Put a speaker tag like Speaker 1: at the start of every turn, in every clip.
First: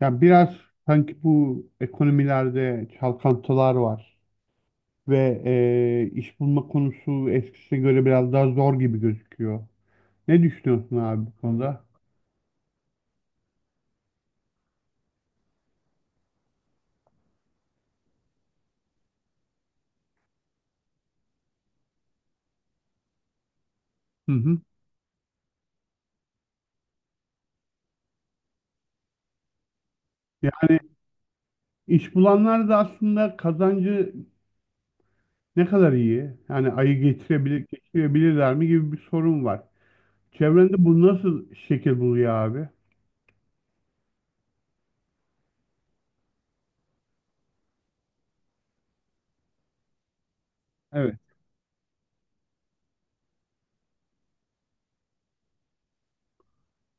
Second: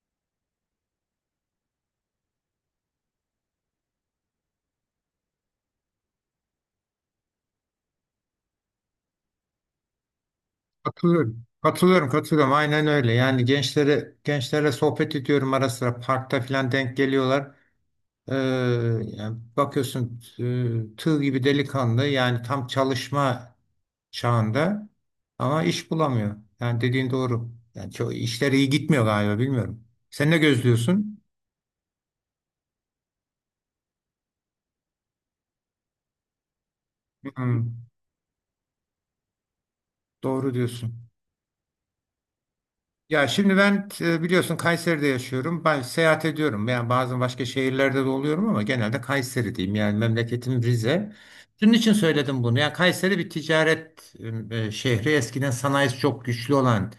Speaker 1: Yani biraz sanki bu ekonomilerde çalkantılar var ve iş bulma konusu eskisine göre biraz daha zor gibi gözüküyor. Ne düşünüyorsun abi bu
Speaker 2: Katılıyorum.
Speaker 1: konuda?
Speaker 2: Katılıyorum. Aynen öyle. Yani gençlerle sohbet ediyorum, ara sıra parkta falan denk geliyorlar. Ee, Yani bakıyorsun, tığ gibi delikanlı, yani tam çalışma
Speaker 1: Hı hı.
Speaker 2: çağında ama iş bulamıyor. Yani dediğin doğru. Yani çok işleri iyi gitmiyor galiba, bilmiyorum. Sen ne
Speaker 1: Yani
Speaker 2: gözlüyorsun?
Speaker 1: iş bulanlar da aslında kazancı ne kadar iyi? Yani ayı
Speaker 2: Hı,
Speaker 1: getirebilir, geçirebilirler mi gibi bir sorun var.
Speaker 2: doğru
Speaker 1: Çevrende
Speaker 2: diyorsun.
Speaker 1: bu nasıl şekil buluyor abi?
Speaker 2: Ya şimdi ben, biliyorsun, Kayseri'de yaşıyorum. Ben seyahat ediyorum. Yani bazen başka şehirlerde de oluyorum ama genelde Kayseri diyeyim. Yani memleketim Rize.
Speaker 1: Evet.
Speaker 2: Bunun için söyledim bunu. Yani Kayseri bir ticaret şehri. Eskiden sanayisi çok güçlü olan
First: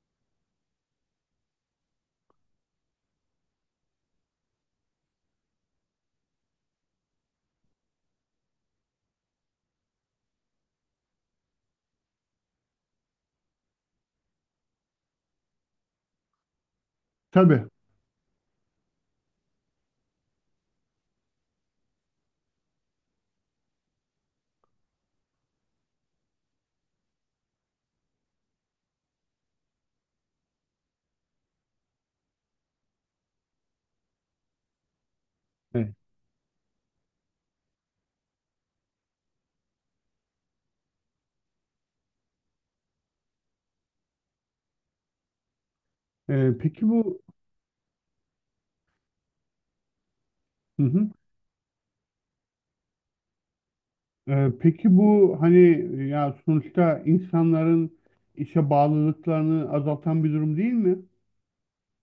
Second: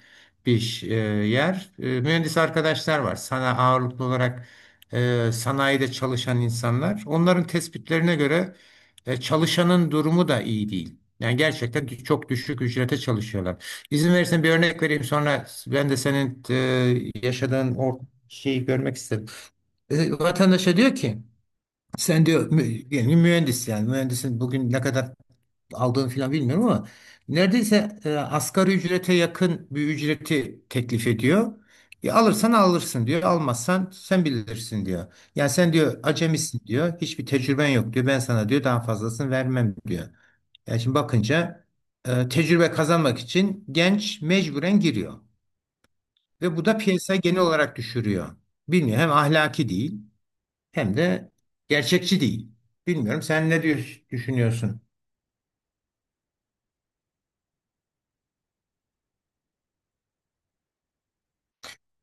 Speaker 2: bir yer. E, mühendis arkadaşlar var. Sana ağırlıklı olarak sanayide çalışan insanlar. Onların tespitlerine göre çalışanın durumu da iyi değil. Yani gerçekten çok düşük ücrete çalışıyorlar. İzin verirsen bir örnek vereyim, sonra ben de senin,
Speaker 1: Tabii.
Speaker 2: yaşadığın o şeyi görmek istedim. E, vatandaşa diyor ki, sen diyor mü, yani yani mühendisin bugün ne kadar aldığını falan bilmiyorum ama neredeyse, asgari ücrete yakın bir ücreti teklif ediyor. E, alırsan alırsın diyor, almazsan sen bilirsin diyor. Yani sen
Speaker 1: Evet.
Speaker 2: diyor acemisin diyor, hiçbir tecrüben yok diyor, ben sana diyor daha fazlasını vermem diyor. Yani şimdi bakınca, tecrübe kazanmak için genç mecburen giriyor.
Speaker 1: E,
Speaker 2: Ve bu da
Speaker 1: peki
Speaker 2: piyasa
Speaker 1: bu
Speaker 2: genel olarak düşürüyor. Bilmiyorum, hem ahlaki değil
Speaker 1: hı
Speaker 2: hem
Speaker 1: hı.
Speaker 2: de gerçekçi değil. Bilmiyorum, sen ne düşünüyorsun?
Speaker 1: Peki bu hani ya sonuçta insanların işe bağlılıklarını azaltan bir durum değil mi?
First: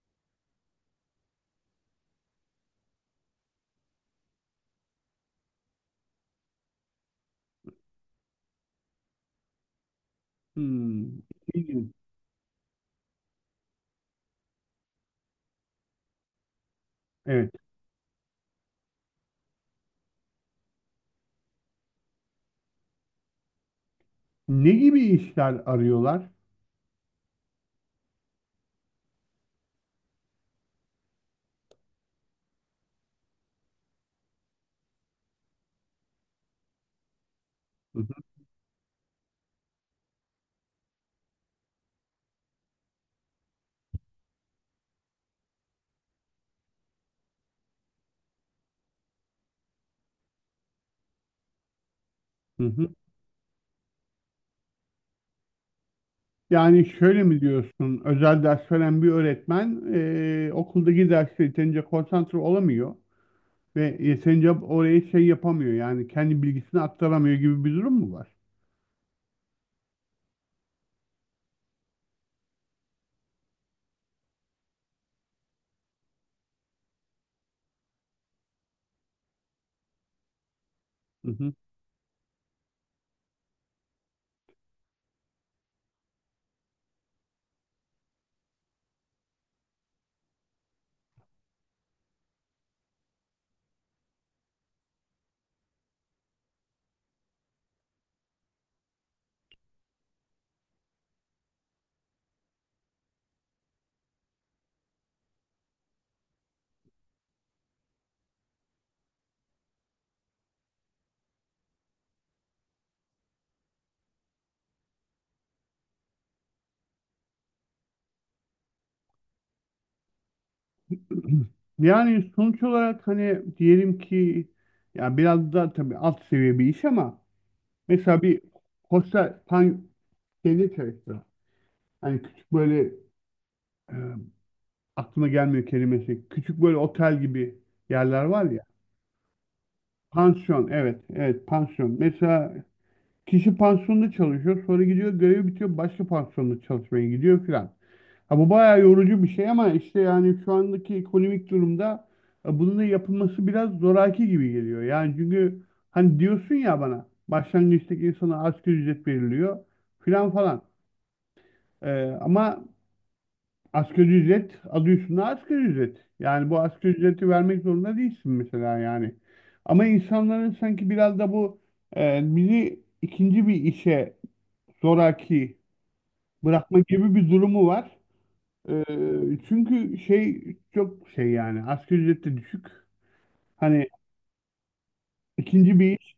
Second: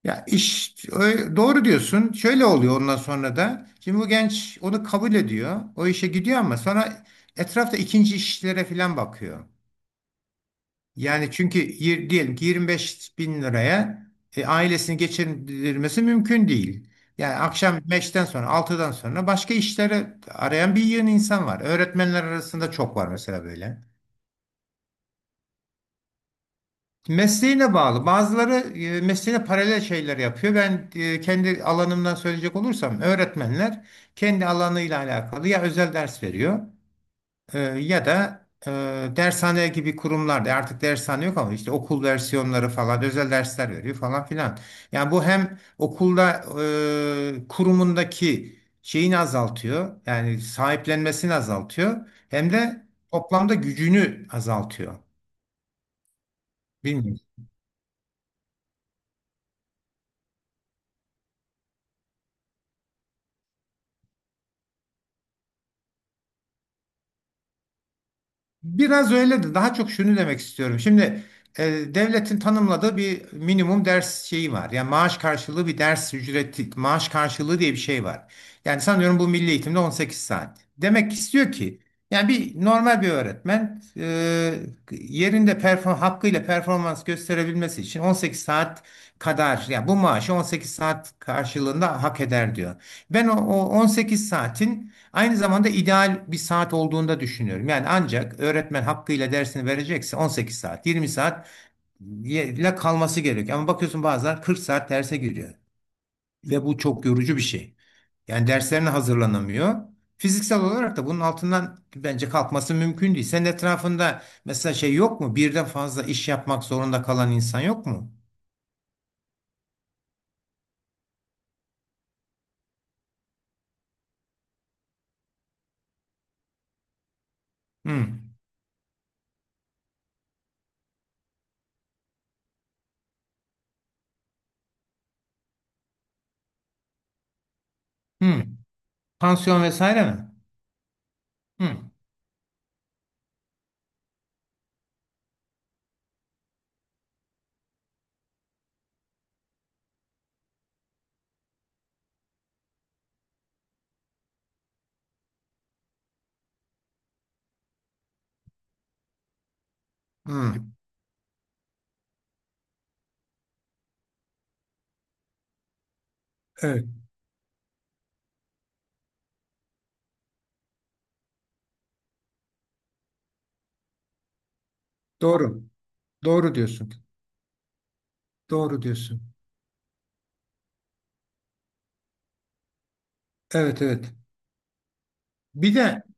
Speaker 2: Ya doğru diyorsun. Şöyle oluyor ondan sonra da. Şimdi bu genç onu kabul ediyor. O işe gidiyor ama sonra etrafta ikinci işlere falan bakıyor.
Speaker 1: Hmm.
Speaker 2: Yani çünkü
Speaker 1: İlginç.
Speaker 2: diyelim ki 25 bin liraya, ailesini geçindirmesi mümkün değil. Yani
Speaker 1: Evet.
Speaker 2: akşam 5'ten sonra, 6'dan sonra başka işlere arayan bir yığın insan var. Öğretmenler arasında çok var mesela böyle.
Speaker 1: Ne gibi işler arıyorlar?
Speaker 2: Mesleğine bağlı. Bazıları mesleğine paralel şeyler yapıyor. Ben, kendi alanımdan söyleyecek olursam, öğretmenler kendi alanıyla alakalı ya özel ders veriyor,
Speaker 1: Hı
Speaker 2: ya
Speaker 1: hı,
Speaker 2: da e, dershane gibi kurumlarda, artık dershane yok ama işte okul versiyonları falan, özel dersler veriyor falan filan. Yani bu hem okulda, kurumundaki şeyini azaltıyor, yani sahiplenmesini azaltıyor, hem
Speaker 1: hı
Speaker 2: de
Speaker 1: hı.
Speaker 2: toplamda gücünü azaltıyor.
Speaker 1: Yani
Speaker 2: Bilmiyorum.
Speaker 1: şöyle mi diyorsun? Özel ders veren bir öğretmen okuldaki derste yeterince konsantre olamıyor ve yeterince oraya şey yapamıyor yani kendi bilgisini aktaramıyor gibi bir durum mu var?
Speaker 2: Biraz öyle de daha çok şunu demek istiyorum. Şimdi, e, devletin tanımladığı bir minimum ders şeyi var. Yani maaş karşılığı bir ders ücreti, maaş karşılığı diye bir şey var. Yani sanıyorum bu milli eğitimde 18 saat. Demek istiyor ki, yani normal bir öğretmen, yerinde perform hakkıyla performans gösterebilmesi için 18 saat kadar, yani bu maaşı 18 saat karşılığında hak eder diyor. Ben o 18 saatin aynı zamanda ideal bir saat olduğunda düşünüyorum. Yani ancak öğretmen hakkıyla dersini verecekse 18 saat, 20 saat ile kalması gerekiyor. Ama bakıyorsun bazen 40 saat derse giriyor. Ve bu çok yorucu bir şey. Yani derslerine hazırlanamıyor. Fiziksel olarak da bunun altından bence kalkması mümkün değil. Senin etrafında mesela şey yok mu? Birden fazla iş yapmak zorunda kalan insan yok mu?
Speaker 1: Yani sonuç olarak hani diyelim ki ya biraz da tabii alt seviye bir iş ama mesela
Speaker 2: Hmm.
Speaker 1: bir hostel pan şeyde çalışsa hani küçük böyle e, aklıma gelmiyor kelimesi küçük böyle otel gibi yerler
Speaker 2: Hmm.
Speaker 1: var ya
Speaker 2: Pansiyon vesaire mi?
Speaker 1: pansiyon evet evet
Speaker 2: Hmm.
Speaker 1: pansiyon mesela kişi pansiyonda çalışıyor sonra gidiyor görevi bitiyor başka pansiyonda çalışmaya gidiyor filan. Ha, bu bayağı yorucu bir şey ama işte yani şu andaki ekonomik durumda bunun da yapılması biraz zoraki gibi geliyor. Yani çünkü hani diyorsun ya bana başlangıçtaki insana asgari ücret veriliyor filan falan.
Speaker 2: Hmm.
Speaker 1: E, ama asgari ücret adı üstünde asgari ücret. Yani bu
Speaker 2: Evet.
Speaker 1: asgari ücreti vermek zorunda değilsin mesela yani. Ama insanların sanki biraz da bu bizi ikinci bir işe zoraki
Speaker 2: Doğru. Doğru
Speaker 1: bırakma
Speaker 2: diyorsun.
Speaker 1: gibi bir durumu var.
Speaker 2: Doğru diyorsun.
Speaker 1: Çünkü şey çok şey yani asgari ücret de düşük.
Speaker 2: Evet,
Speaker 1: Hani
Speaker 2: evet. Bir
Speaker 1: ikinci bir
Speaker 2: de
Speaker 1: iş.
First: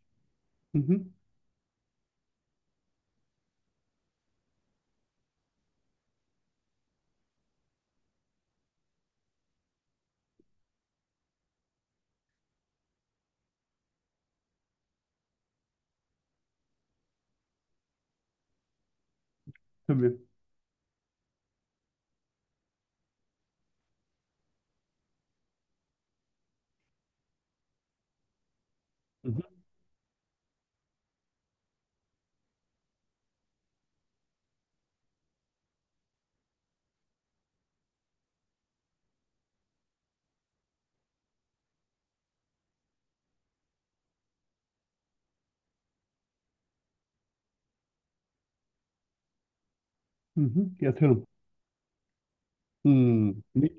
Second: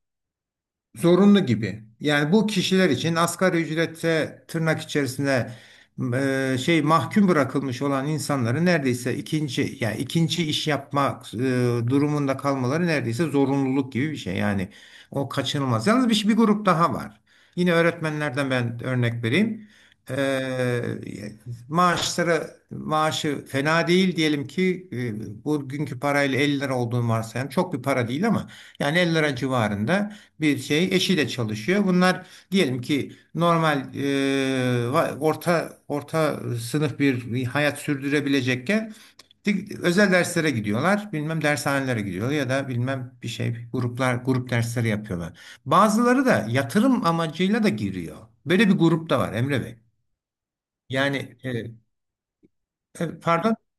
Speaker 1: Hı hı,
Speaker 2: zorunlu gibi. Yani bu kişiler için asgari ücrete, tırnak içerisinde, şey, mahkum bırakılmış olan insanların neredeyse yani ikinci iş yapma, durumunda kalmaları neredeyse zorunluluk gibi bir şey. Yani o kaçınılmaz. Yalnız bir grup daha var. Yine öğretmenlerden ben örnek vereyim.
Speaker 1: tabii.
Speaker 2: E, maaşı fena değil diyelim ki, bugünkü parayla 50 lira olduğunu varsayalım. Çok bir para değil ama yani 50
Speaker 1: Hı
Speaker 2: lira
Speaker 1: hı,
Speaker 2: civarında bir şey, eşiyle çalışıyor. Bunlar diyelim ki normal, orta orta sınıf bir hayat sürdürebilecekken özel derslere gidiyorlar. Bilmem dershanelere gidiyor ya da bilmem bir şey, grup dersleri yapıyorlar. Bazıları da yatırım amacıyla da giriyor. Böyle bir grup da var Emre Bey.
Speaker 1: hı hı, yatırım.
Speaker 2: Yani
Speaker 1: Hmm.
Speaker 2: pardon.
Speaker 1: Ne,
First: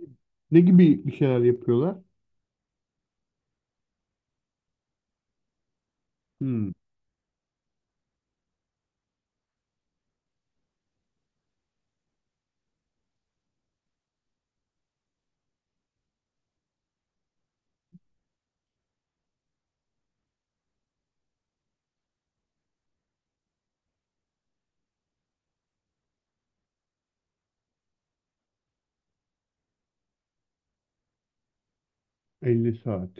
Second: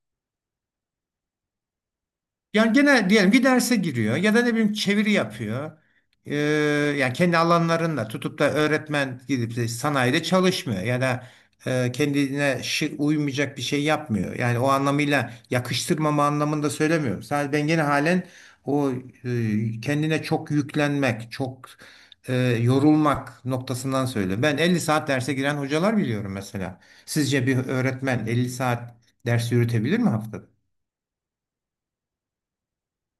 Speaker 1: ne gibi bir şeyler yapıyorlar?
Speaker 2: Yani gene diyelim bir derse giriyor ya da ne bileyim çeviri yapıyor. Ee,
Speaker 1: Hmm.
Speaker 2: Yani kendi alanlarında tutup da öğretmen gidip de sanayide çalışmıyor ya da kendine uymayacak bir şey yapmıyor. Yani o anlamıyla, yakıştırmama anlamında söylemiyorum. Sadece ben gene halen o, kendine çok yüklenmek, çok, e, yorulmak noktasından söylüyorum. Ben 50 saat derse giren hocalar biliyorum mesela. Sizce bir öğretmen 50 saat ders yürütebilir mi haftada?
Speaker 1: 50 saat.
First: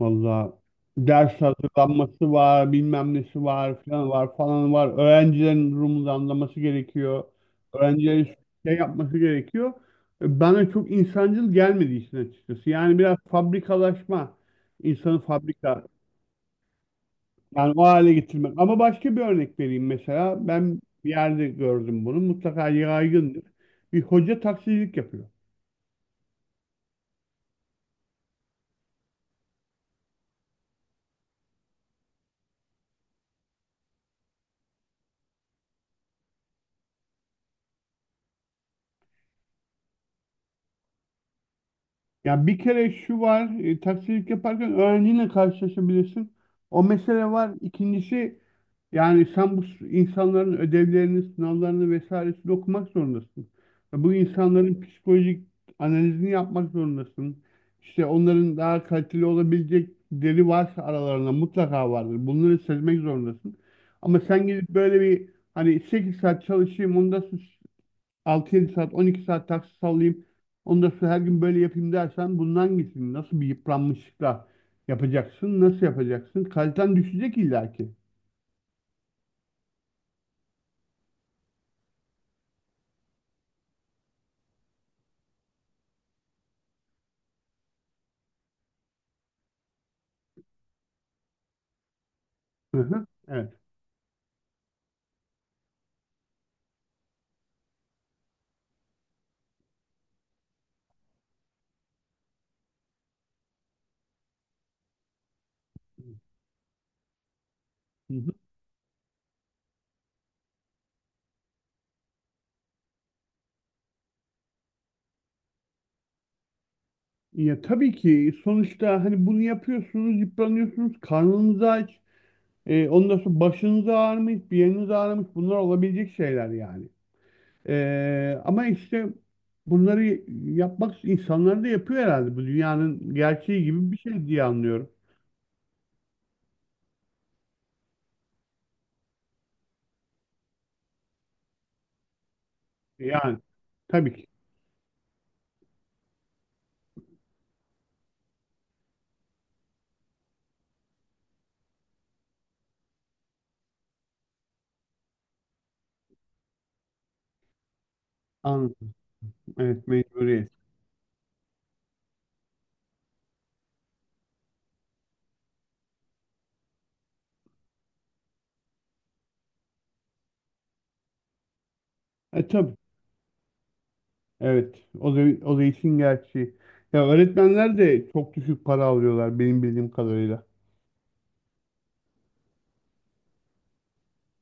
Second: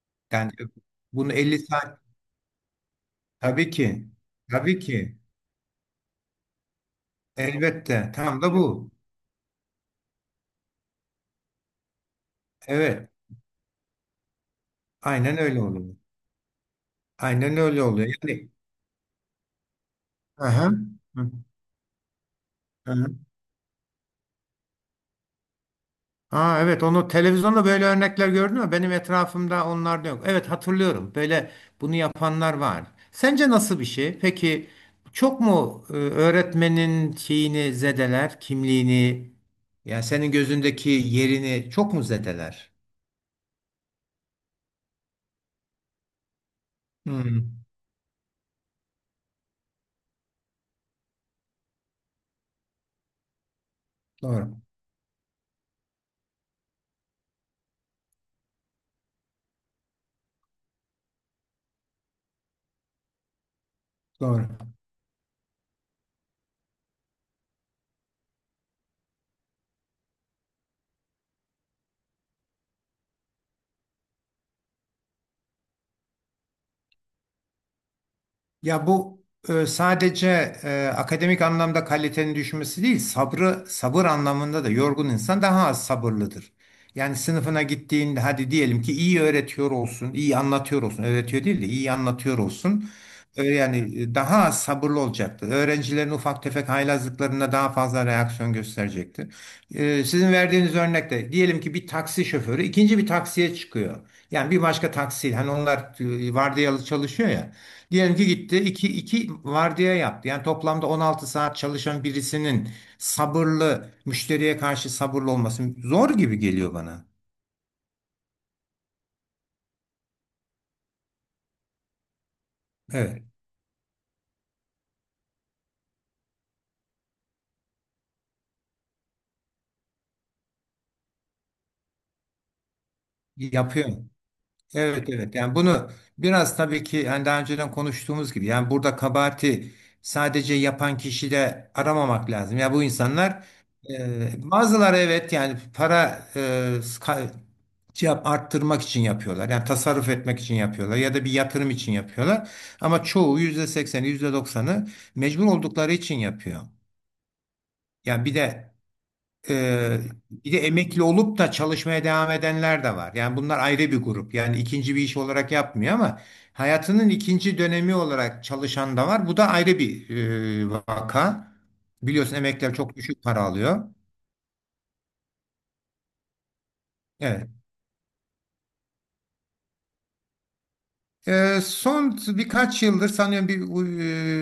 Speaker 1: Vallahi
Speaker 2: Yani
Speaker 1: ders
Speaker 2: bunu 50 saat
Speaker 1: hazırlanması var, bilmem nesi
Speaker 2: Tabii
Speaker 1: var
Speaker 2: ki.
Speaker 1: falan var falan
Speaker 2: Tabii
Speaker 1: var.
Speaker 2: ki.
Speaker 1: Öğrencilerin durumunu anlaması gerekiyor.
Speaker 2: Elbette.
Speaker 1: Öğrencilerin
Speaker 2: Tam da
Speaker 1: şey
Speaker 2: bu.
Speaker 1: yapması gerekiyor. Bana çok insancıl gelmedi işin açıkçası. Yani
Speaker 2: Evet.
Speaker 1: biraz fabrikalaşma, insanı
Speaker 2: Aynen öyle
Speaker 1: fabrika.
Speaker 2: oluyor. Aynen
Speaker 1: Yani o
Speaker 2: öyle
Speaker 1: hale
Speaker 2: oluyor. Yani.
Speaker 1: getirmek. Ama başka bir örnek vereyim mesela.
Speaker 2: Aha.
Speaker 1: Ben bir
Speaker 2: Hı.
Speaker 1: yerde gördüm bunu. Mutlaka
Speaker 2: Aha.
Speaker 1: yaygındır. Bir hoca taksicilik yapıyor.
Speaker 2: Aa, evet, onu televizyonda böyle örnekler gördün mü? Benim etrafımda onlar da yok. Evet, hatırlıyorum. Böyle bunu yapanlar var. Sence nasıl bir şey? Peki çok mu, öğretmenin şeyini zedeler, kimliğini, yani senin gözündeki yerini çok mu
Speaker 1: Ya bir
Speaker 2: zedeler?
Speaker 1: kere şu var, e, taksicilik yaparken öğrenciyle karşılaşabilirsin. O mesele
Speaker 2: Hı.
Speaker 1: var. İkincisi yani sen bu s- insanların ödevlerini, sınavlarını vesairesini okumak zorundasın. Ve bu
Speaker 2: Doğru.
Speaker 1: insanların psikolojik analizini yapmak zorundasın. İşte onların daha kaliteli olabilecek deri varsa aralarında mutlaka vardır. Bunları sezmek zorundasın. Ama sen
Speaker 2: Doğru.
Speaker 1: gidip böyle bir hani 8 saat çalışayım, ondan 6-7 saat, 12 saat taksi sallayayım. Onu da her gün böyle yapayım dersen bundan gitsin. Nasıl bir yıpranmışlıkla yapacaksın? Nasıl yapacaksın? Kaliten düşecek illaki.
Speaker 2: Ya bu, sadece, akademik anlamda kalitenin düşmesi değil, sabır anlamında da yorgun insan daha az sabırlıdır. Yani sınıfına gittiğinde hadi diyelim ki iyi öğretiyor olsun, iyi anlatıyor olsun, öğretiyor değil de iyi anlatıyor
Speaker 1: Hı
Speaker 2: olsun.
Speaker 1: hı. Evet.
Speaker 2: Yani, daha az sabırlı olacaktır. Öğrencilerin ufak tefek haylazlıklarına daha fazla reaksiyon gösterecektir. E, sizin verdiğiniz örnekte diyelim ki bir taksi şoförü ikinci bir taksiye çıkıyor. Yani bir başka taksiyle, hani onlar vardiyalı çalışıyor ya.
Speaker 1: Hı
Speaker 2: Diyelim ki
Speaker 1: hı.
Speaker 2: gitti, iki vardiya yaptı. Yani toplamda 16 saat çalışan birisinin sabırlı müşteriye karşı sabırlı olması zor gibi geliyor bana.
Speaker 1: Ya tabii ki sonuçta hani bunu yapıyorsunuz, yıpranıyorsunuz, karnınız aç, ondan
Speaker 2: Evet,
Speaker 1: sonra başınız ağrımış, bir yeriniz ağrımış, bunlar olabilecek şeyler yani. Ama işte bunları yapmak insanlar da yapıyor herhalde. Bu dünyanın gerçeği
Speaker 2: yapıyor.
Speaker 1: gibi bir şey diye anlıyorum.
Speaker 2: Evet, evet. Yani bunu biraz, tabii ki, yani daha önceden konuştuğumuz gibi, yani burada kabahati sadece yapan kişide aramamak lazım. Ya bu
Speaker 1: Yani
Speaker 2: insanlar,
Speaker 1: tabii ki.
Speaker 2: bazıları evet, yani para, e, cevap arttırmak için yapıyorlar. Yani tasarruf etmek için yapıyorlar ya da bir yatırım için yapıyorlar. Ama çoğu yüzde sekseni, yüzde 90'ı mecbur oldukları için yapıyor. Yani bir de
Speaker 1: Anladım. Evet,
Speaker 2: e,
Speaker 1: mecburiyet.
Speaker 2: Bir de emekli olup da çalışmaya devam edenler de var. Yani bunlar ayrı bir grup. Yani ikinci bir iş olarak yapmıyor ama hayatının ikinci dönemi olarak çalışan da var. Bu da ayrı bir, vaka. Biliyorsun
Speaker 1: E
Speaker 2: emekliler
Speaker 1: tabii.
Speaker 2: çok düşük para alıyor.
Speaker 1: Evet. O da, o da işin gerçeği. Ya
Speaker 2: Evet.
Speaker 1: öğretmenler de çok düşük para alıyorlar benim bildiğim kadarıyla.
Speaker 2: Son birkaç yıldır sanıyorum bir,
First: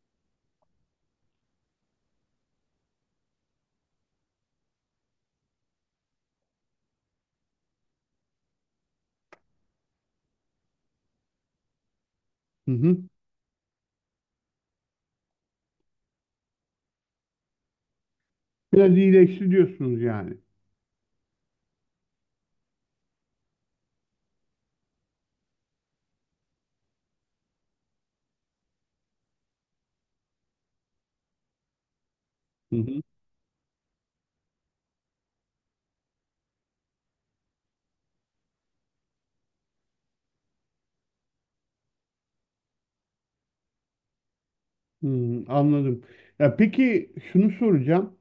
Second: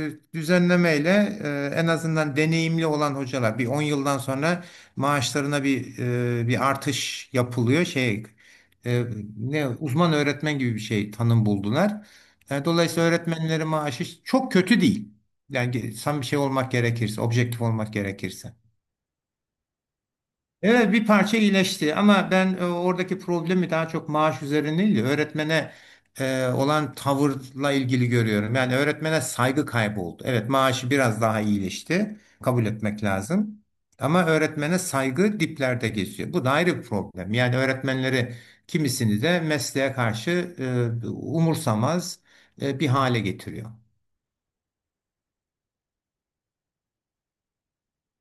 Speaker 2: düzenlemeyle, en azından deneyimli olan hocalar bir 10 yıldan sonra maaşlarına bir, bir artış yapılıyor. Şey, eee, ne uzman öğretmen gibi bir şey tanım buldular. E,
Speaker 1: Hı hı.
Speaker 2: dolayısıyla öğretmenlerin maaşı çok kötü değil. Yani tam bir şey olmak gerekirse, objektif olmak gerekirse.
Speaker 1: Biraz iyileşti diyorsunuz yani.
Speaker 2: Evet, bir parça iyileşti ama ben, oradaki problemi daha çok maaş üzerine değil, de öğretmene olan tavırla ilgili görüyorum. Yani öğretmene saygı kayboldu. Evet, maaşı biraz daha iyileşti. Kabul
Speaker 1: Hı hı.
Speaker 2: etmek lazım. Ama öğretmene saygı diplerde geziyor. Bu da ayrı bir problem. Yani öğretmenleri, kimisini de mesleğe karşı umursamaz, bir hale getiriyor.
Speaker 1: Hmm, anladım. Ya peki şunu soracağım.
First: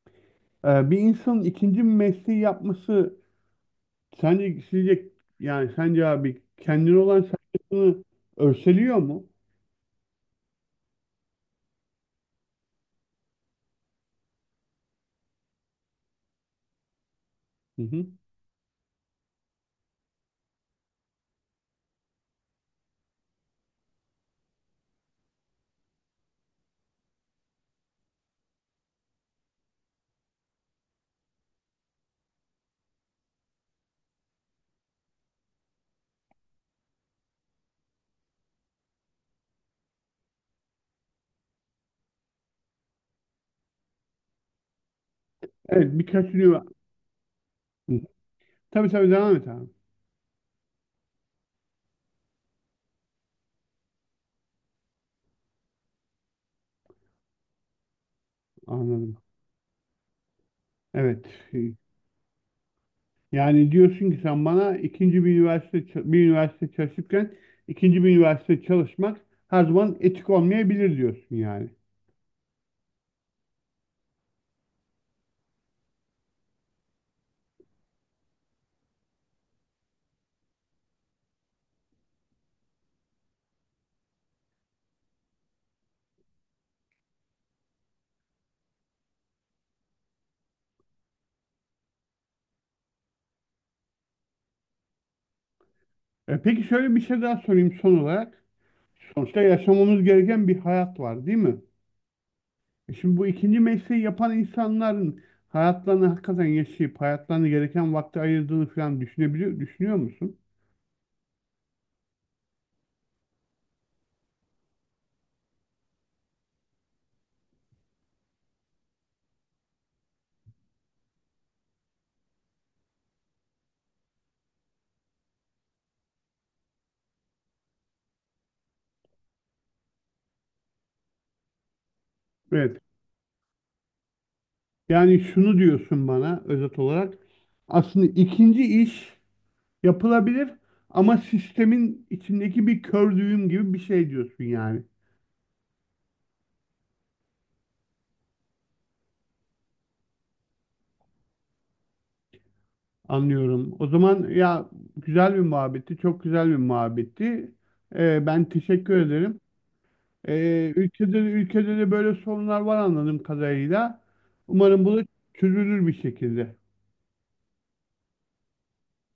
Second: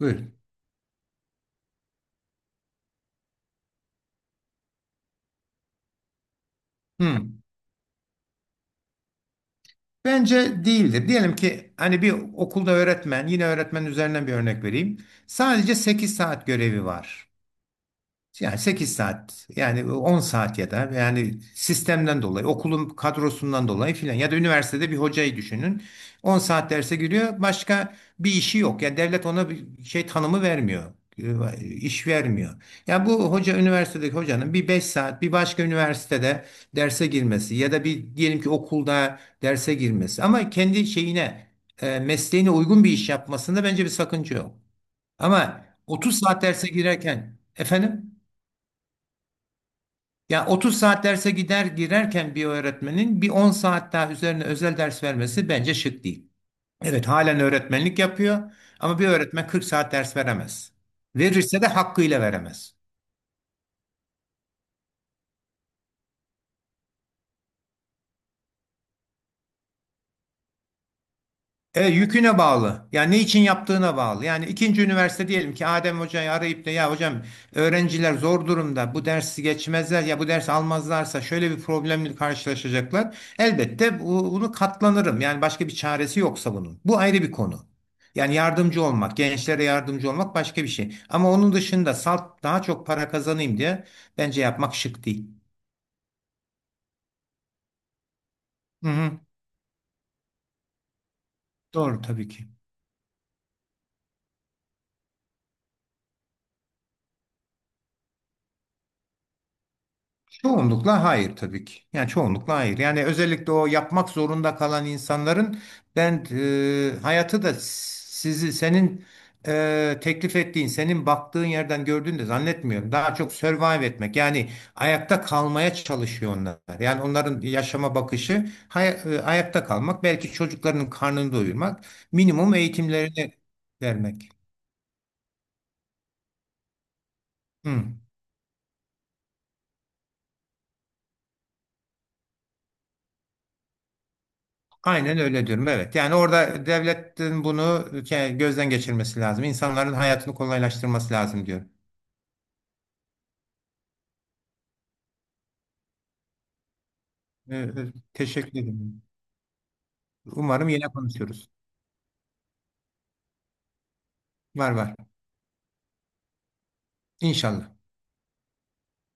Speaker 2: Buyurun.
Speaker 1: Bir insanın ikinci bir mesleği yapması sence sizce yani sence abi kendine olan
Speaker 2: Hı.
Speaker 1: saygısını örseliyor mu?
Speaker 2: Bence değildir. Diyelim ki hani bir okulda öğretmen, yine öğretmen üzerinden bir örnek vereyim. Sadece 8 saat görevi var.
Speaker 1: Hı hı.
Speaker 2: Yani 8 saat, yani 10 saat, ya da yani sistemden dolayı, okulun kadrosundan dolayı filan, ya da üniversitede bir hocayı düşünün, 10 saat derse giriyor, başka bir işi yok, yani devlet ona bir şey tanımı vermiyor, iş vermiyor. Yani bu hoca üniversitedeki hocanın bir 5 saat bir başka üniversitede derse girmesi, ya da bir, diyelim ki, okulda derse girmesi, ama kendi şeyine, mesleğine uygun bir iş yapmasında bence bir sakınca yok. Ama
Speaker 1: Evet
Speaker 2: 30
Speaker 1: birkaç
Speaker 2: saat derse
Speaker 1: üniversite.
Speaker 2: girerken, efendim,
Speaker 1: Tabii tabii devam et abi.
Speaker 2: ya 30 saat derse gider girerken bir öğretmenin bir 10 saat daha üzerine özel ders vermesi bence şık değil. Evet, halen öğretmenlik yapıyor ama bir
Speaker 1: Anladım.
Speaker 2: öğretmen 40 saat ders veremez.
Speaker 1: Evet.
Speaker 2: Verirse de hakkıyla veremez.
Speaker 1: Yani diyorsun ki sen bana ikinci bir üniversite ç- bir üniversite çalışırken ikinci bir üniversite çalışmak her zaman etik olmayabilir diyorsun yani.
Speaker 2: E, yüküne bağlı. Yani ne için yaptığına bağlı. Yani ikinci üniversite diyelim ki Adem Hoca'yı arayıp da, ya hocam, öğrenciler zor durumda, bu dersi geçmezler, ya bu dersi almazlarsa şöyle bir problemle karşılaşacaklar. Elbette bunu katlanırım. Yani başka bir çaresi yoksa bunun. Bu ayrı bir konu. Yani yardımcı olmak, gençlere yardımcı olmak başka bir şey. Ama onun dışında salt daha çok para kazanayım diye bence yapmak şık değil.
Speaker 1: E peki şöyle bir şey daha sorayım son olarak.
Speaker 2: Hı hı.
Speaker 1: Sonuçta yaşamamız gereken bir hayat var değil mi?
Speaker 2: Doğru, tabii ki.
Speaker 1: E şimdi bu ikinci mesleği yapan insanların hayatlarını hakikaten yaşayıp hayatlarını gereken vakti ayırdığını falan düşünebiliyor, düşünüyor musun?
Speaker 2: Çoğunlukla hayır, tabii ki. Yani çoğunlukla hayır. Yani özellikle o yapmak zorunda kalan insanların, ben, hayatı da sizi senin, teklif ettiğin, senin baktığın yerden gördüğünü de zannetmiyorum. Daha çok survive etmek, yani ayakta kalmaya çalışıyor onlar. Yani onların yaşama bakışı ayakta kalmak, belki çocuklarının karnını doyurmak, minimum
Speaker 1: Evet.
Speaker 2: eğitimlerini vermek.
Speaker 1: Yani şunu diyorsun bana özet olarak.
Speaker 2: Hı.
Speaker 1: Aslında ikinci iş yapılabilir ama sistemin içindeki bir kör düğüm gibi bir şey diyorsun yani.
Speaker 2: Aynen öyle diyorum. Evet. Yani orada devletin bunu gözden geçirmesi lazım. İnsanların hayatını kolaylaştırması lazım diyorum.
Speaker 1: Anlıyorum. O zaman ya güzel bir muhabbetti, çok güzel bir muhabbetti.
Speaker 2: Ee, e,
Speaker 1: Ben
Speaker 2: Teşekkür
Speaker 1: teşekkür
Speaker 2: ederim.
Speaker 1: ederim.
Speaker 2: Umarım yine
Speaker 1: Ülkede,
Speaker 2: konuşuruz.
Speaker 1: ülkede de böyle sorunlar var anladığım kadarıyla.
Speaker 2: Var,
Speaker 1: Umarım
Speaker 2: var.
Speaker 1: bu da çözülür bir şekilde.
Speaker 2: İnşallah.